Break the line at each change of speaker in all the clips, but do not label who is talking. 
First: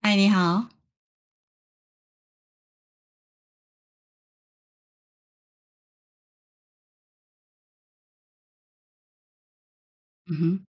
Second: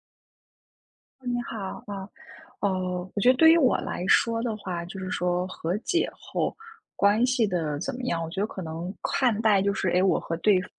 嗨，你好。
哦你好啊。哦，我觉得对于我来说的话，就是说和解后关系的怎么样，我觉得可能看待就是，哎，我和
嗯
对
哼，
方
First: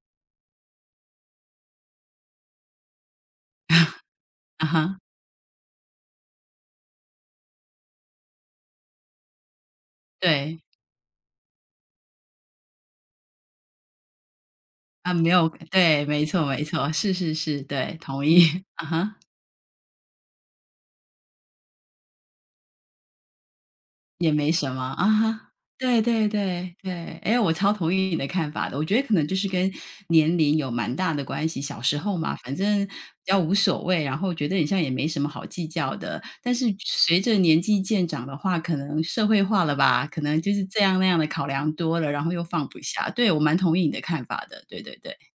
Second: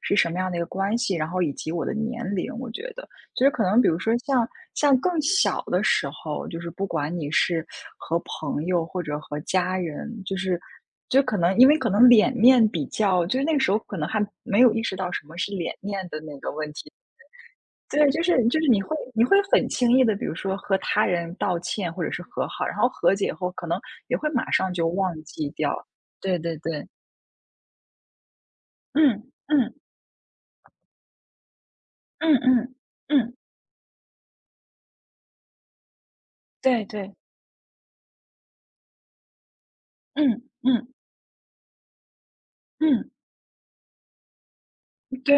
是什么样的一个关系，然后以及我的年龄，我觉得就是可能，比如 说像
啊
像
哈，
更小的时候，就是不管你是和朋友或者和家人，就
对，
是就可能因为可能脸面比较，就是那个时候可能还没有意识到
啊，
什
没
么
有
是脸
对，
面的
没
那
错
个
没
问
错，
题。
是是是，对，
对，就
同
是就
意，
是 你
啊
会
哈，
你会很轻易的，比如说和他人道歉或者是和好，然后和解后可能也会
也没
马
什
上
么，
就
啊
忘记
哈，
掉。
对对
对对
对
对，
对，哎，我超同意你的看法的，我觉得可
嗯，
能就是跟
嗯，
年龄有蛮大的关系，小时候嘛，
嗯
反
嗯，
正比
嗯，
较无所谓，然后觉得你像也没什么好计较的，但是
对对，
随着年纪渐长的话，可能社会化了吧，可能
嗯
就是这
嗯
样那样的考量多了，然后又放不下，
嗯。
对，我蛮同意你的看法的，对对对，
对，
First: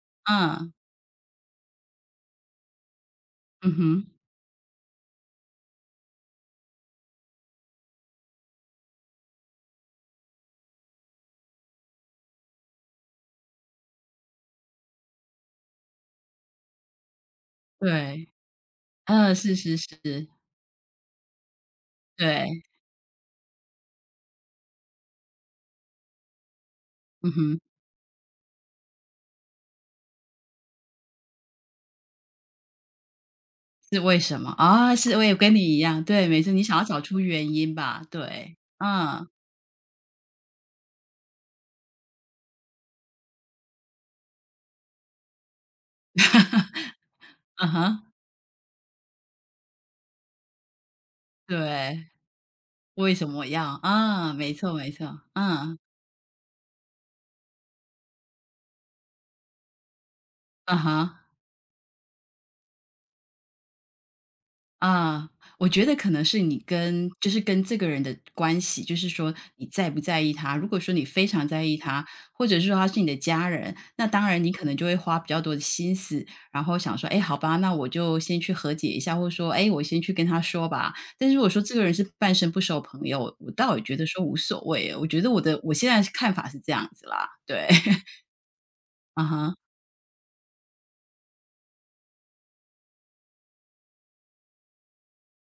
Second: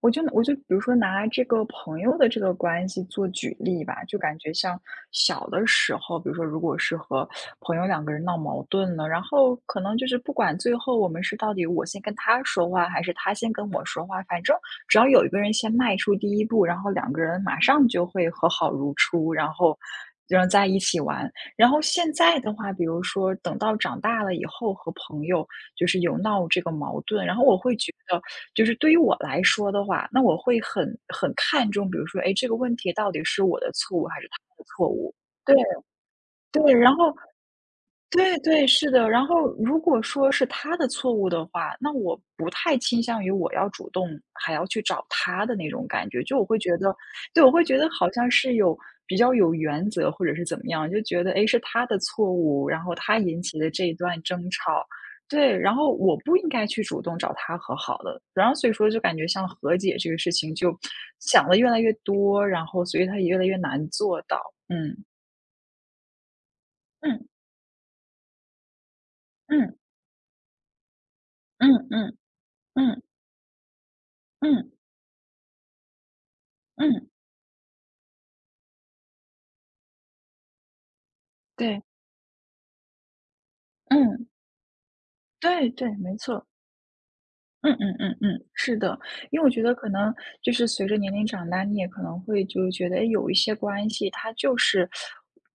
我就比
嗯，
如说拿这个朋友的这个关系做举
嗯
例吧，
哼。
就感觉像小的时候，比如说如果是和朋友两个人闹矛盾了，然后可能就是不管最后我们是到底我先跟他说话，还是他先跟我说话，反正只要有一个人先迈出第一步，然后两个人马上就
对，
会和好如初。
嗯，
然
是是
后。
是，
然后在一起玩。然后现在的
对，
话，比如说等到长大了以后和朋友就是有闹这个矛盾，
嗯
然后我
哼，
会觉得，就是对于我来说的话，那我会很看重，比如说，哎，这个问题到底是我的错
是
误
为
还是他
什么？
的错
啊，是
误？
我也跟
对
你一样，对，没错，你
对，
想要
然
找
后
出原因吧，
对
对，
对，是的。
嗯，
然后如果说是他的错误的话，那我不太倾向于我要主动还要去找他的那种感觉，就我会觉得，对，我 会
嗯
觉得
哼，
好像是有比较有原则或者是怎么样，就觉得，诶，是他的
对，
错误，然后
为
他
什
引
么
起的
要
这一段
啊，
争
没错
吵。
没错，
对，然
嗯，
后我不应该去主动找他和好的，然后所以说就感觉像和解这个事情
嗯
就
哼。
想的越来越多，然后所以他也越来越难做到。嗯，
啊，我觉得可能是你跟
嗯，
就是跟这个人的关系，就是说你
嗯，
在不在意他。如果说你非常在
嗯，
意他，
嗯，
或者是说他
嗯，
是
嗯。
你的家人，那当然你可
嗯
能就会花比较多的心思，然后想说，
嗯，
哎，好吧，那我就先去和解一下，或者说，哎，我先去跟他说吧。但是如果说这个
对，
人是半生不熟朋友，我倒也觉得说
嗯，
无所谓。我觉得我的
对
我现
对，
在
没
看
错。
法是这样子啦，对，
嗯嗯 嗯嗯，是的。
啊
因为我
哈，
觉得可能就是随着年龄长大，你也可能会就觉得，哎，有一些关系它就是，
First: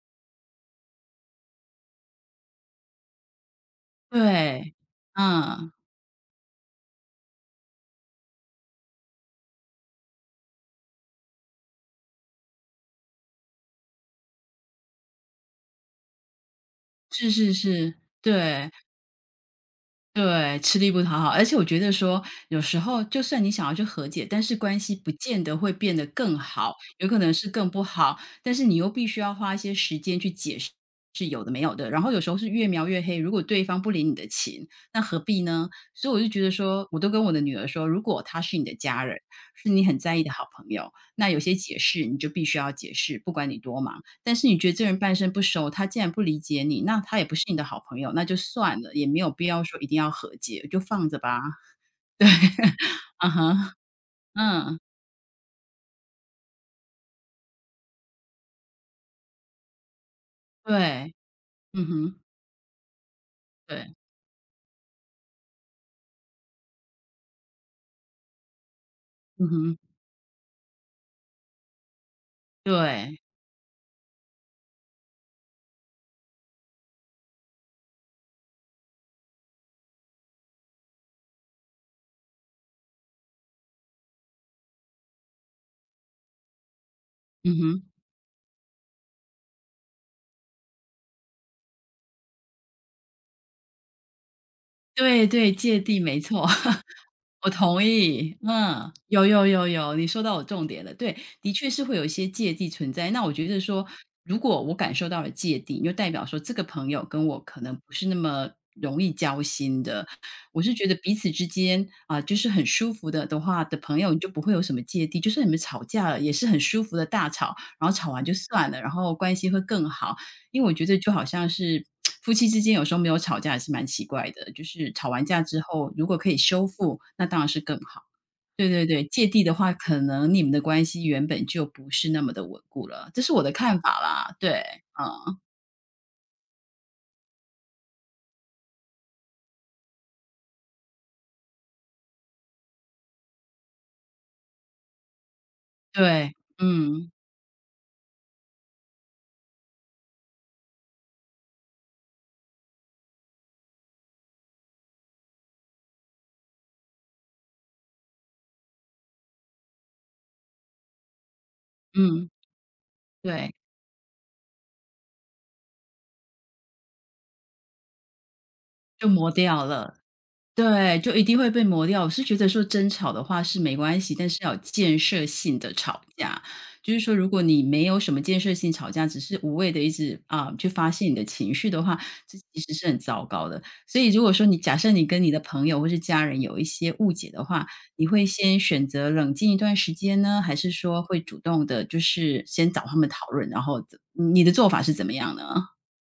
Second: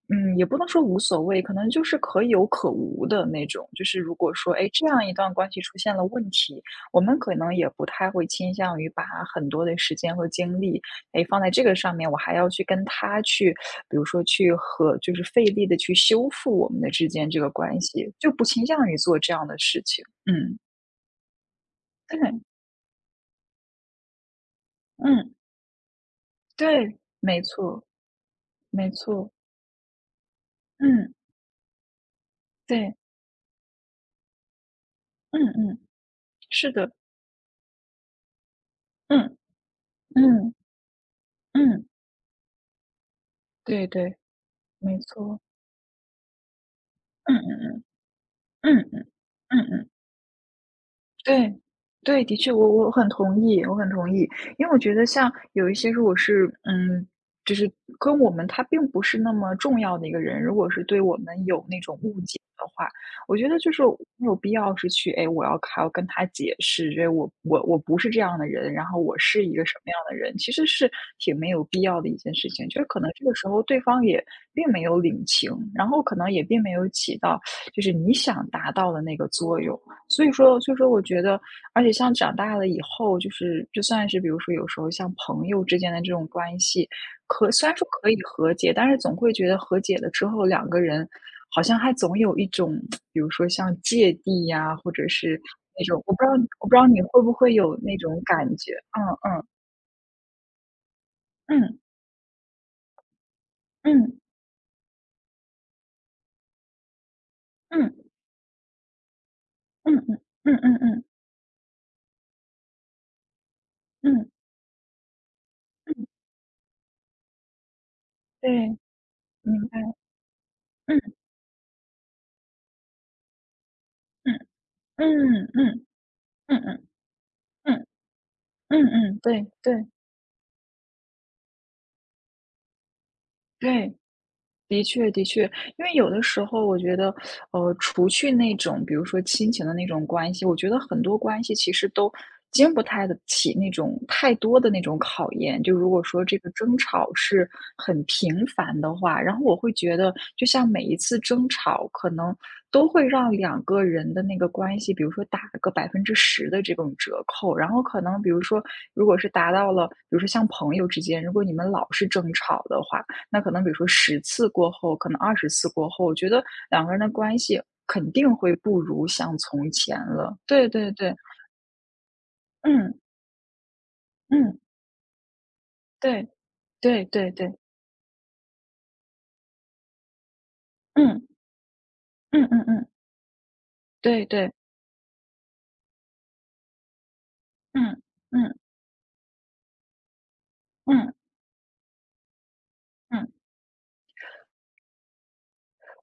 嗯，也不能说无所谓，可能就是可有可无的那种。就是如果说，哎，
对，
这样一段关系
嗯，
出现了问题，我们可能也不太会倾向于把很多的时间和精力，哎，放在这个上面，我还要去跟他去，比如说就是费力的去修复我们的之
是
间这个
是
关
是，
系，就不倾
对。
向于做这样的事情。嗯，
对，吃力不讨好，而且我觉得说，
对，
有时候就算你想要去和解，但是关系不
嗯。
见得会变得更好，
对，
有可能
没
是更不
错，
好。但是你又
没
必须
错，
要花一些时间去解释
嗯，
是有的没有的，然后有时候是越描
对，
越黑。如果对方不领你的情，那何
嗯
必呢？
嗯，
所以我就觉得
是
说，
的，
我都跟我的女儿说，如果他是你的家人，
嗯
是你很在意的好
嗯
朋友，那有些解
嗯，
释你就必须要解释，不管你多
对
忙。
对，
但是你觉得这个人
没
半生
错，
不熟，他既然不理解你，那他也不
嗯
是你的
嗯
好朋友，那就
嗯
算了，也
嗯
没有必
嗯
要说一
嗯。
定要和解，就放着吧。
对，对，
对，
的确，我很
啊
同意，
哈，
我很同意。因为我
嗯，
觉得像有一些如果是，嗯，就是跟我们他并不是那么重要的一个人，如果是对
对，
我们有那
嗯
种误
哼，
解的话，我觉得就是
对，
没有必要是去，哎，我要还要跟他解释，这我不是这样的人，然后我是
嗯
一个什
哼，
么样的人，其实是挺没有必要的一件事情。就是可能
对，
这个时候对方也并没有领情，然后可能也并没有起到就是你想达到的那个作用。所以说我觉得，而且像长大了以后，就是就算是比如说有时候像朋友之间的这种关系，可
嗯
虽然说
哼。
可以和解，但是总会觉得和解了之后，两个人好像还总有一种，比如说像芥蒂呀，或者
对
是
对，芥
那
蒂，
种，我
没
不知道
错，
我不知 道你会不
我
会有
同
那种
意。
感觉？
嗯，
嗯
有
嗯
有有有，你说到我重点了。对，的确
嗯
是会有一些芥蒂存在。那我觉得说，如果我感受到了芥蒂，就代表说这个朋友跟我可能不是
嗯
那么容易交心
嗯
的。
嗯嗯
我
嗯
是
嗯
觉得
嗯
彼此之间啊，就是很舒服的的话的朋友，你就
嗯，
不会有什么芥蒂。就算你们吵架了，也是很舒服的大吵，然后吵完就算
对，
了，然后关系会
明
更
白，
好。因为我觉得就
嗯
好像是夫妻之间有时候没有吵架也是蛮奇怪
嗯
的，就是吵完架
嗯
之
嗯
后，如果可以
嗯
修
嗯
复，那当然是更
嗯
好。对对
嗯
对，
嗯，
芥蒂
对
的话，
对
可能你们的关系原本就不是那么的稳固了，这是我的看法
对。
啦，对，
的确，的
嗯，
确，因为有的时候我觉得，除去那种比如说亲情的那种关系，我觉得很多关系其实都经不太得起那种太多的那种考验。就如果说
对，
这个争吵
嗯，
是很频繁的话，然后我会觉得，就像每一次争吵，可能都会让两个人的那个关系，比如说打个10%的这种折扣。然后可能比如说，如果是达到了，比如说像朋友之间，如果你们老是争
嗯，
吵的话，那可
对，
能比如说十次过后，可能20次过后，我觉得两个人的关系肯定会不
就
如
磨
像
掉
从
了。
前了。对对
对，
对，
就一定会被磨掉。我是觉得说争
嗯，
吵的话是没关系，但是要
嗯，
有建设性的吵
对，
架。就是
对
说，如
对
果
对，
你没有什么建设性吵架，只是无谓的一直啊、去发泄你的
嗯，
情绪的话，这
嗯
其
嗯
实是
嗯，
很糟糕的。所以，如
对
果说
对，
你假设你跟你的朋友或是家人有一些误解的话，
嗯，
你会
嗯，
先选择冷静一段时间呢，还是说
嗯，
会主动的，就是先找他们讨
嗯。
论，然后你的做法是怎么样呢？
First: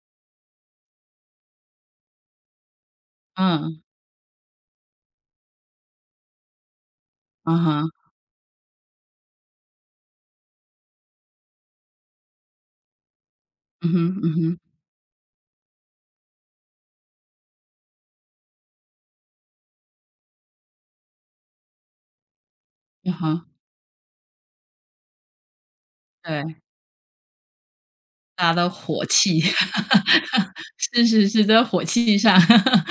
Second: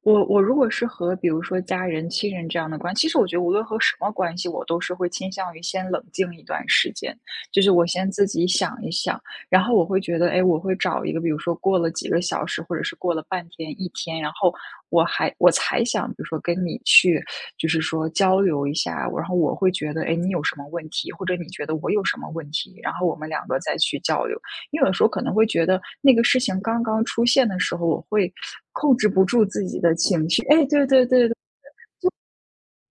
我如果是和比如说家人、亲人这样的关系，其实我觉得无论和
嗯，
什么关系，我都是会倾向于先冷静一段时间，
啊
就是
哈，
我先自己想一想，然后我会觉得，哎，我会找一个，比如说过了几个小时，或者是过了半天、一
嗯哼，
天，然
嗯
后
哼，
我才想，比如说跟你去，就是说交流一下，然后我会觉得，哎，你有什么问题，或者你觉得我有什么问题，然后
啊
我们两
哈，
个再去交流。因为有时候可能会觉得那个事
对。
情刚刚出现的时候，我会
大的
控
火
制不
气，
住自己的情绪。哎，对对
是是
对
是，在火气上，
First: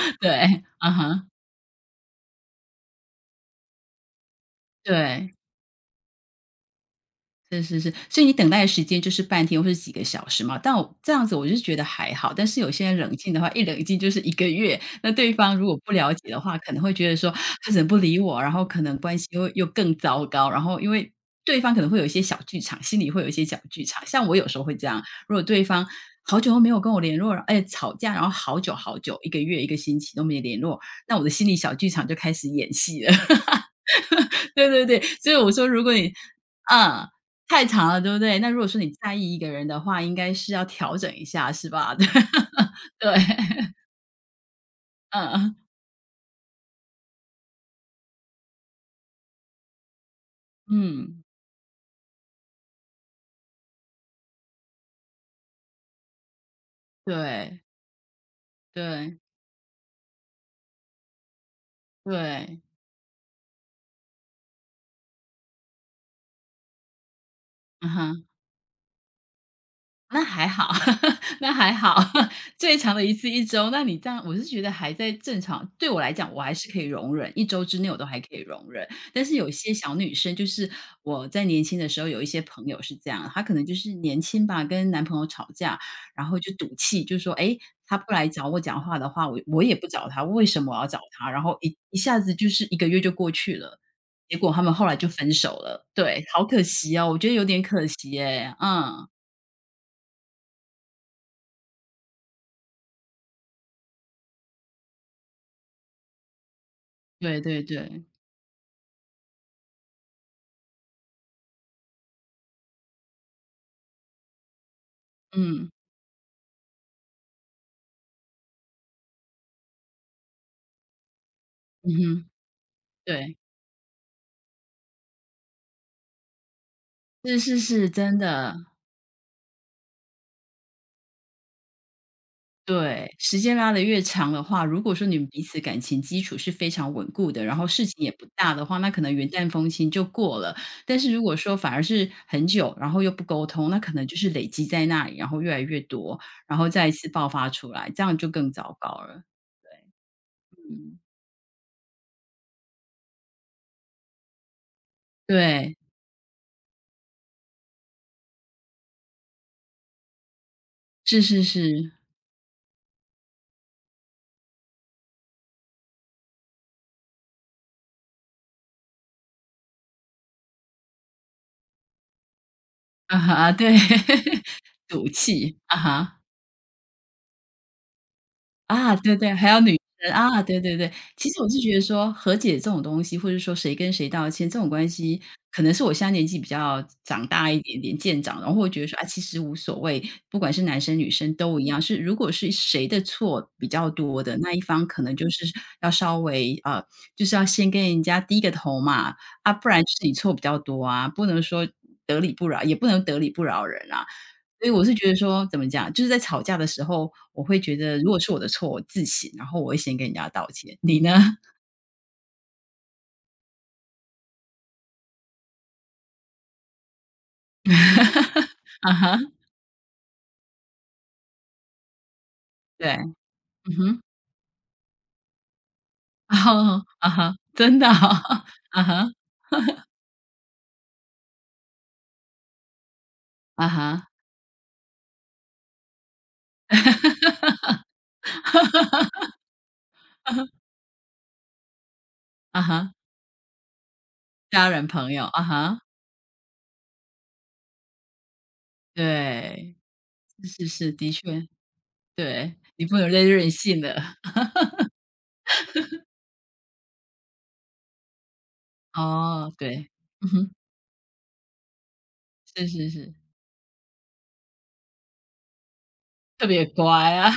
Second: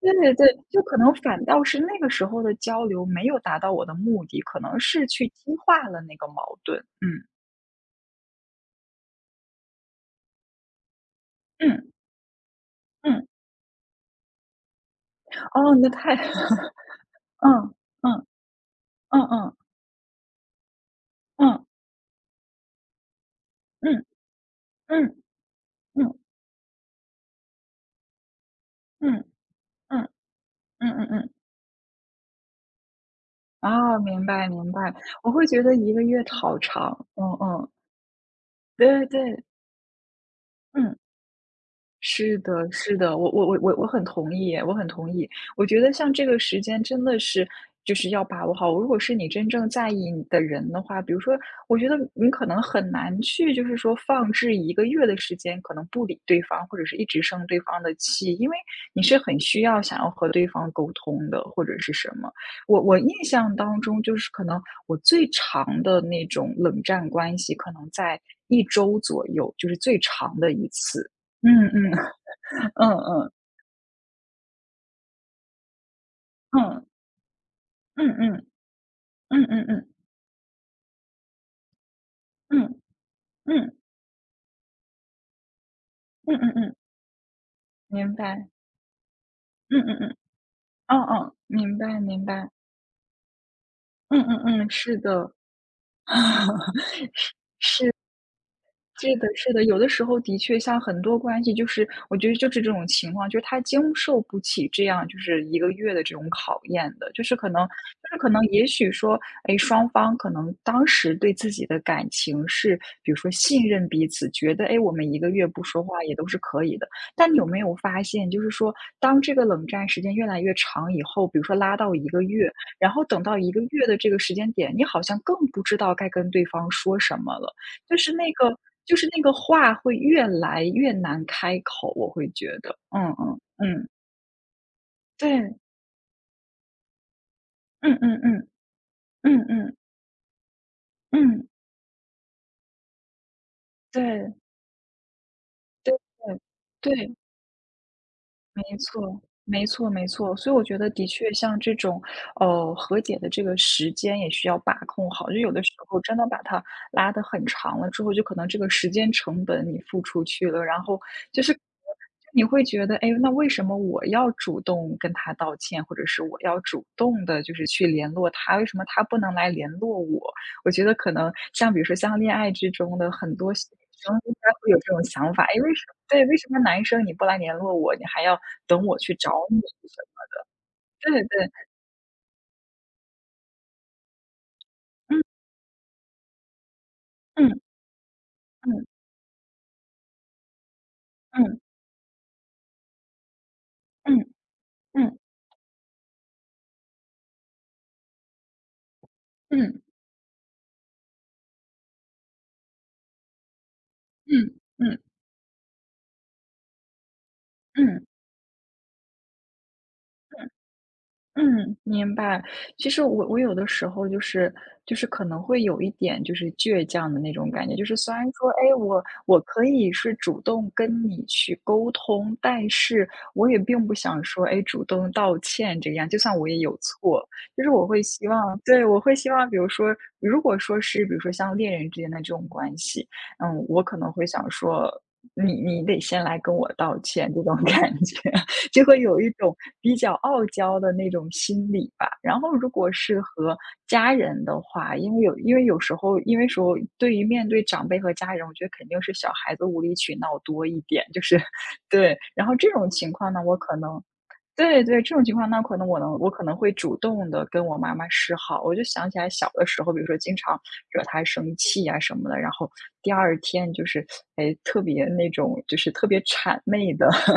对
对，
对对，就
啊
可能
哈，
反倒是那个时候的交流没有达到我的目的，可能是去
对。
激化了那个矛盾。嗯
是是是，所以你等待的时间就是半天或是几个小时嘛。但我这样子我就觉得
嗯
还好，但是有些人冷
嗯，
静的话，一冷静就是一个月。那对方如
哦，
果
那
不了
太
解的话，可能会觉得说他
嗯
怎么不理
嗯
我，然后可能关
嗯
系又
嗯
又更糟糕。然后因为对
嗯
方可能会有一些小剧场，心里会有一些小剧场。
嗯
像我有时候会这样，
嗯嗯
如果对方
嗯
好久都没有跟我联络了，哎，吵架，然后好久好久，
嗯
一个月、一个星期都没联络，
嗯嗯
那我的
嗯，
心理小剧场就开始演戏了。
哦，明白
对
明白，
对对，
我
所以
会
我
觉
说
得
如果
一个
你
月好长。
嗯，
嗯
太
嗯，
长了，对不对？那如果说你
对
在意一
对，
个人的话，应该是要
嗯。
调整一下，是吧？
是的，是
对，
的，我很同意，我很同意。
嗯，
我觉得像这个时间真的是就是要把握好。如果是你真正在意你的人的话，比如
嗯，
说，我觉得你可能很难去，就是说放置一个月的时间，可能不理对方，或者是一直生对
对，
方的气，因为你
对，
是很需要想要和对方沟通的，或者是什么。
对，
我印象当中，就是可能我最长的那种冷战关系，可
嗯
能在
哼。
1周左右，就是最
那
长
还
的
好，
一次。
那
嗯
还
嗯。
好，最
嗯
长的一次
嗯，
一周，那你这样我是觉得还在正常对我来讲，我还是可以
嗯，
容忍一周之内我都
嗯
还可以
嗯，
容忍。但是
嗯
有一
嗯
些
嗯，
小女生，就是我在年轻的时候有一些朋友
嗯，
是这样，她可能就
嗯，
是年轻吧，跟男朋友吵架，然
嗯
后就
嗯
赌
嗯，
气，就说：“哎，他不
明
来找
白，
我讲话的话，我也
嗯
不
嗯
找
嗯，
他，为什么我要
哦
找他？”
哦，
然后一
明
一
白
下
明
子就
白，
是一个月就过去了，
嗯嗯
结果他
嗯，
们后来
是
就分
的。
手了。对，好可 惜哦，我觉得有点可惜耶，嗯。
是的，是的，有的时候的确像很多关系，就是我觉得就是这种情况，就是他经受不起这样就是一个月的这种考验的，就是
对
可
对
能，
对，
就是可能，也许说，哎，双方可能当时对自己的感情是，比如说信任彼此，觉得哎，诶，我们一个月不
嗯，
说话也都是可以的。但你有没有发现，就是说，当这个冷战时间越来越长以后，比如说拉
嗯
到一个
哼，
月，然后等
对，
到一个月的这个时间点，你好像更不知道该跟对方说什么
是
了。
是是，
就是
真
那
的，
个就是那个话会越来越难开口，我会觉得，嗯
对，时
嗯
间拉得
嗯，
越长的话，如果说你们彼
对，
此感情基础是非常稳固的，然后事
嗯
情也
嗯
不
嗯，
大的话，那可能云
嗯
淡风
嗯
轻就过了。但是如果
嗯，
说反而是很久，然后又不沟通，那可能就是
对，
累积在那里，然后越来越
对
多，
对，
然后再一次
对。
爆发出来，这样就更
没
糟糕
错，
了。
没错，没错。所以我觉得
嗯，
的确像这种，和解的这个时间也需要把控好。就有的时
对，
候真的把它拉得很长了之后，就可能这个时间成本你付出去了，然后
是是
就是
是，
你会觉得，哎，那为什么我要主动跟他道歉，或者是我要主动的，就是去联络他，为什么他不能来联络我？我觉得可能像比如说像恋爱之中的
啊
很
哈，
多
对，
女生应该 会有这种
赌
想法，哎，
气，
为
啊
什么
哈。
对，为什么男生你不来联络我，你还要等
啊，
我去
对对，
找
还有
你
女生，啊，对对对。
对
其实我
对，
是觉得说和解这种东西，或者说谁跟谁道歉这种关系，
嗯
可能是我现在年纪比较长大一
嗯
点点，渐长，然后会觉得
嗯
说，啊，其实无所谓，不管是男生女生
嗯
都一样，是如果是谁的错比较
嗯
多的那一方，可能
嗯
就是要稍微就是要先跟人家低个头嘛，啊，不然
嗯
就是你错比较多啊，不能说得理不饶也不能得理不饶人啊。
嗯
所以我
嗯
是
嗯
觉得说，怎么讲，就是在吵架的时候，我会觉得
嗯。
如果是我的错，我自省，然后我会先跟人家道歉。你呢？
嗯，明白。其实我有的时候就是可能会有一点就是倔强的那种感觉，就是虽然说，哎，
啊
我
哈，
我可以是主动跟你去沟通，但
对，
是我也
嗯
并不
哼，
想说，哎，主动道歉这个样。就算我也有
哦，啊
错，
哈，
就是
真
我
的哦，
会希望，
啊
对，我
哈，
会希望，比如说，如果说是比如说像恋人之间的这种关系，嗯，
啊
我可
哈，
能会想说，你得先来跟我道歉这种 感觉。就 会有一种比较傲娇的那种心理吧。然后
啊
如果
哈，
是和家人的
家人
话，
朋
因为
友，
有
啊
因为
哈，
有时候因为说对于面对长辈和家人，我觉得肯定是小孩子
对，
无理取闹
是
多
是
一
是，
点，
的
就是
确，
对。然
对，
后这
你
种
不能
情
再
况呢，
任
我可
性了。
能 对对，这种情况呢，那可能我可能会主动的跟我妈妈示好。我就想起来小
哦，
的时
对，
候，比如说
嗯
经
哼，
常惹她生气啊什么的，然
是
后
是
第
是。
二天就是哎特别那种就是特别
特
谄
别乖
媚的，
啊，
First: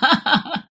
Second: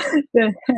对，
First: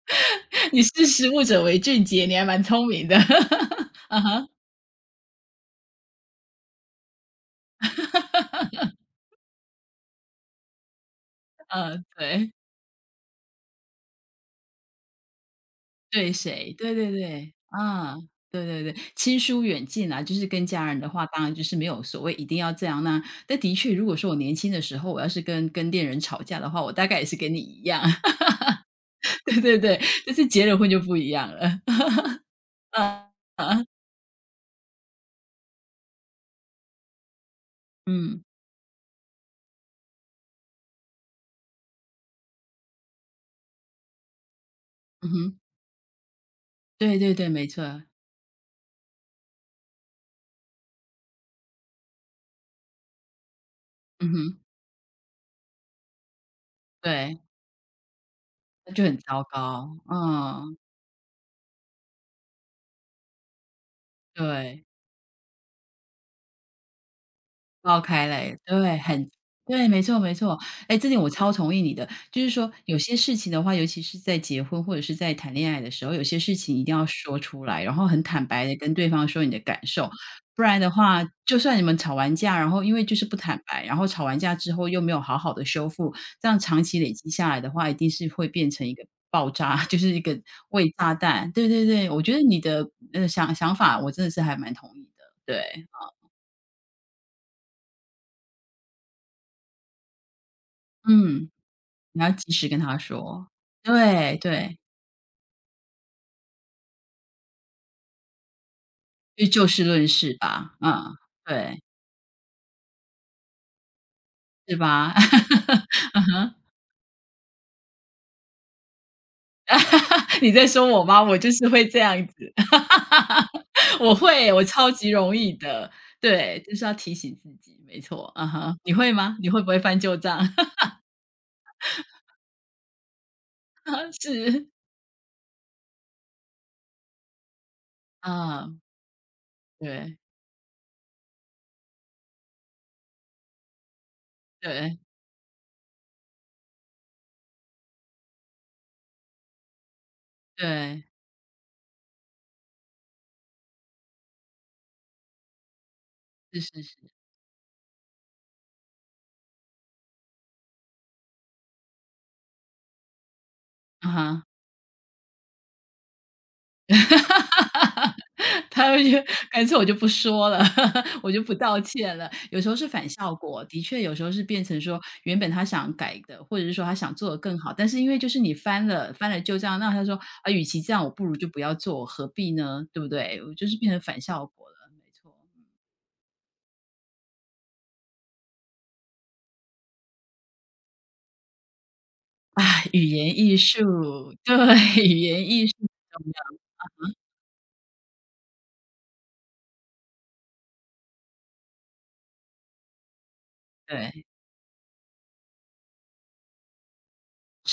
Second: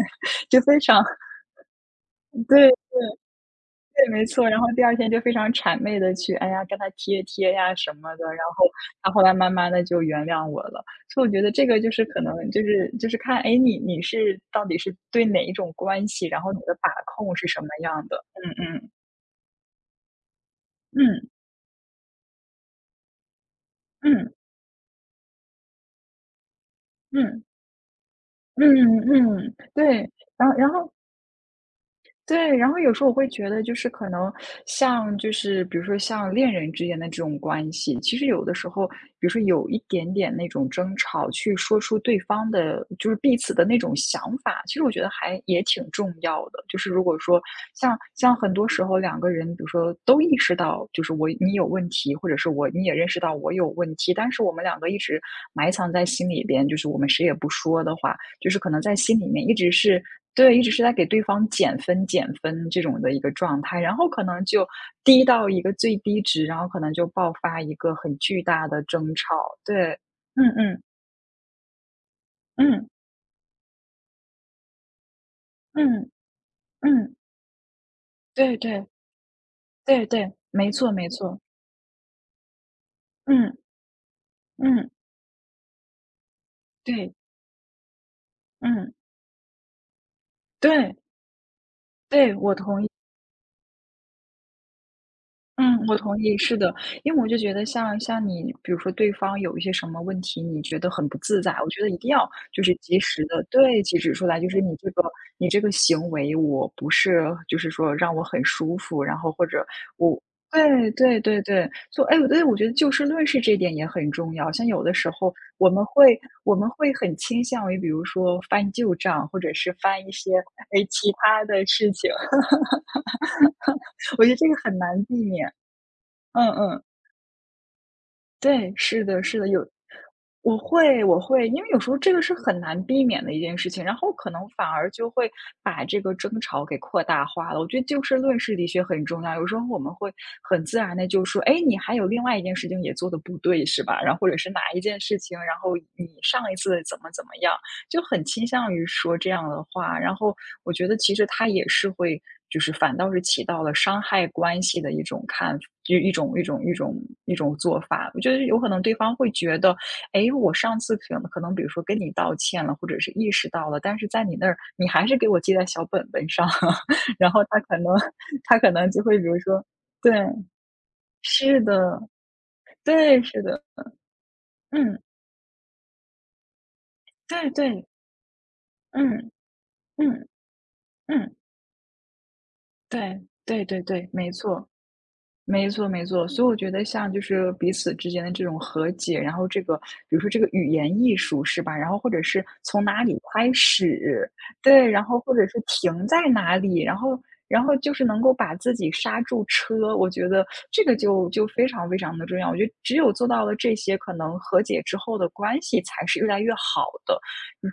就非
你
常
识时务者为俊杰，你还蛮
对
聪明的。
对，
啊
没
哈，
错。然后第二天就非常谄媚的去，哎呀，跟他贴贴呀什么的，然后他后来慢慢的就原谅我了。所以我觉得这个就是
嗯，
可能
对，
就是就是看，哎，你是到底是对哪一种关系，
对
然后你
谁？
的把
对对
控是
对，
什么样
啊，
的。嗯
对对
嗯，
对，亲疏远近啊，就是跟家人的话，
嗯，
当然就是没有所谓一定要这样那但的确，如果说
嗯，
我年轻的时候，我要是跟恋人吵架的话，我大概也是
嗯，
跟你一样，
嗯，嗯嗯，
对对对，
对。
但是
然后
结
然
了婚
后
就不一样了。
对，然 后有时候我会
啊
觉得，就
啊
是可能像就是比如说像恋人之间的这种关系，其实
嗯，
有的时候，比如说有一点点那种争吵，去说出对方的，就是彼此的那种想法，其实我觉得
嗯
还
哼，
也挺重要的。就是如
对
果
对
说
对，没
像
错，
像很多时候两个人，比如说都意识到，就是我你有问题，或者是我你也认识到我有问题，但
嗯
是我
哼，
们两个一直埋藏在心里边，就是我们谁也
对，
不说的话。就是可能
那
在
就很
心里
糟
面一直
糕，
是对，一直
嗯。
是在给对方减分、减分这种的一个状态，然后可能就
对，
低到一个最低值，然后可能就爆发一个
爆
很
开
巨
来，
大的
对，
争吵。
对，
对，
没错没
嗯
错。
嗯
哎，这点我超同意你的，就是说
嗯
有些事情的话，尤其是在结婚或者是在谈恋爱的时
嗯
候，有些事情一定要
嗯，
说出来，然后很坦
对
白的
对
跟对方说你的感
对
受。
对，
不
没
然的
错没
话，
错，
就算你们吵完架，然后因为就是不
嗯
坦白，然后吵完架之后
嗯，
又没有好好的修复，这样长期累
对，
积下来的话，一定是会变成一
嗯
个爆炸，就是一个伪
对
炸弹。对对对，我觉
对，
得
我
你
同
的，
意。
想法我真的是还蛮同意的，对，
嗯，我同意，是的，因为我就觉得像你，比如说对方有一些什么问题，你觉得很不自
嗯。
在，我觉得一定
你
要
要及
就
时
是
跟他
及时的
说，
指出
对
来，就是你
对，
这个你这个行为，我不是就是说让我很舒服，然后或
就
者
就事论
我
事吧，
对
嗯，
对对对，
对，
所以哎，对，我觉得就事论事这一点也很重要。像
是
有的时
吧？
候我们 会
嗯哼，
我们会很倾向于，比如说翻旧账，或者是翻一些
你在
哎
说我
其
吗？我
他
就
的
是会
事
这
情，
样子，我
我觉得这
会，
个
我
很
超
难
级
避
容易
免。
的，
嗯
对，就
嗯。
是要提醒自己，没错，嗯
对，
哼。你
是
会
的，
吗？
是
你
的，
会
有
不会翻旧账？
我 会我会，因为有时候这个是很难避免的一件事情，然后可能反
是，
而就会把这个争吵给扩大化了。我觉得就事论事的
啊，
确很重要，有时候我们会
对
很自然的就说，哎，你还有另外一件事情也做的不对，是吧？然后或者是哪一
对
件事情，然后你上一次怎么怎么样，就很倾向于说这样的话。然后我觉得
对，
其实他也是会，就是反倒是起到了伤害关系的一种看就一种一种一
是是
种
是，
一种做法。我觉得有可能对方会觉得，哎，我上次可能比如说跟你道歉了，或者是意识到了，但是
啊
在你
哈。
那儿你还是给我记在小本本上，然后他可能
哈
他可
他
能
哈，
就
就
会比如
干
说
脆我就不
对，
说了，我就不
是
道
的，
歉了。有时候是反
对，
效
是的，
果，的确有时候是变成
嗯，
说，原本他想改的，或者是说他想做的
对
更好，
对，
但是因为就是你翻了翻
嗯
了旧账，那他说：
嗯
“啊，与其这样，我不
嗯，
如就不要做，何必呢？”对不
对
对？我
对
就是
对
变成
对，
反
没
效果
错。
了，没错。
没错，没错，所以我觉得像就是彼此之间的这种和解，然后这个，比如说这个语言艺术是吧？然后或者是从
啊，
哪
语
里
言
开
艺术，
始，
对，
对，然
语
后或者
言
是
艺术
停在
很
哪
重
里，然后就是能够把自己刹住车，我觉得这个就非常非常的重要。我觉得只有做到了这
要，
些，可
对，
能和解之后的关系才是越来越好的。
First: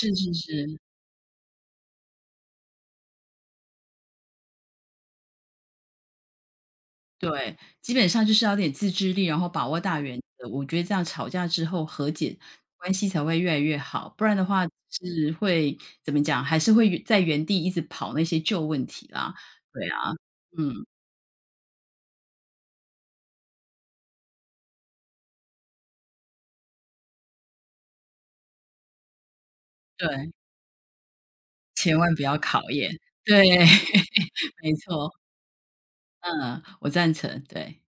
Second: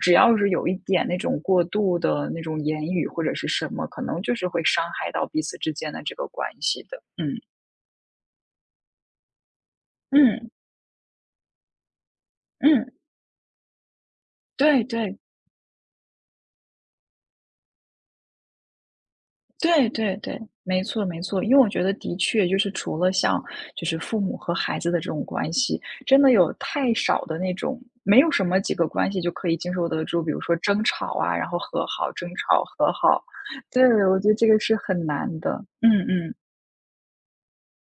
只
是
要是有一
是。
点那种过度的那种言语或者是什么，可能就是会伤害到彼此之间的这个关系的。嗯。
对，基本上就是要有点自制力，然后把握大原则。
嗯，
我觉得这样吵架之后和解，
嗯，
关系才会越来越好，不然的话
对对，
是会怎么讲，还是会原在原地一直跑那些旧问题啦。对
对
啊，
对对，
嗯，
没错没错。因为我觉得的确就是除了像父母和孩子的这种关系，真的有太少的那种没有什么几个关系就可以经受得住，
对，
比如说争吵啊，然后和
千
好，
万不
争
要考
吵
验。
和好。
对，
对，我觉得这个
没
是很
错，
难的，嗯嗯。
嗯，我赞成，对。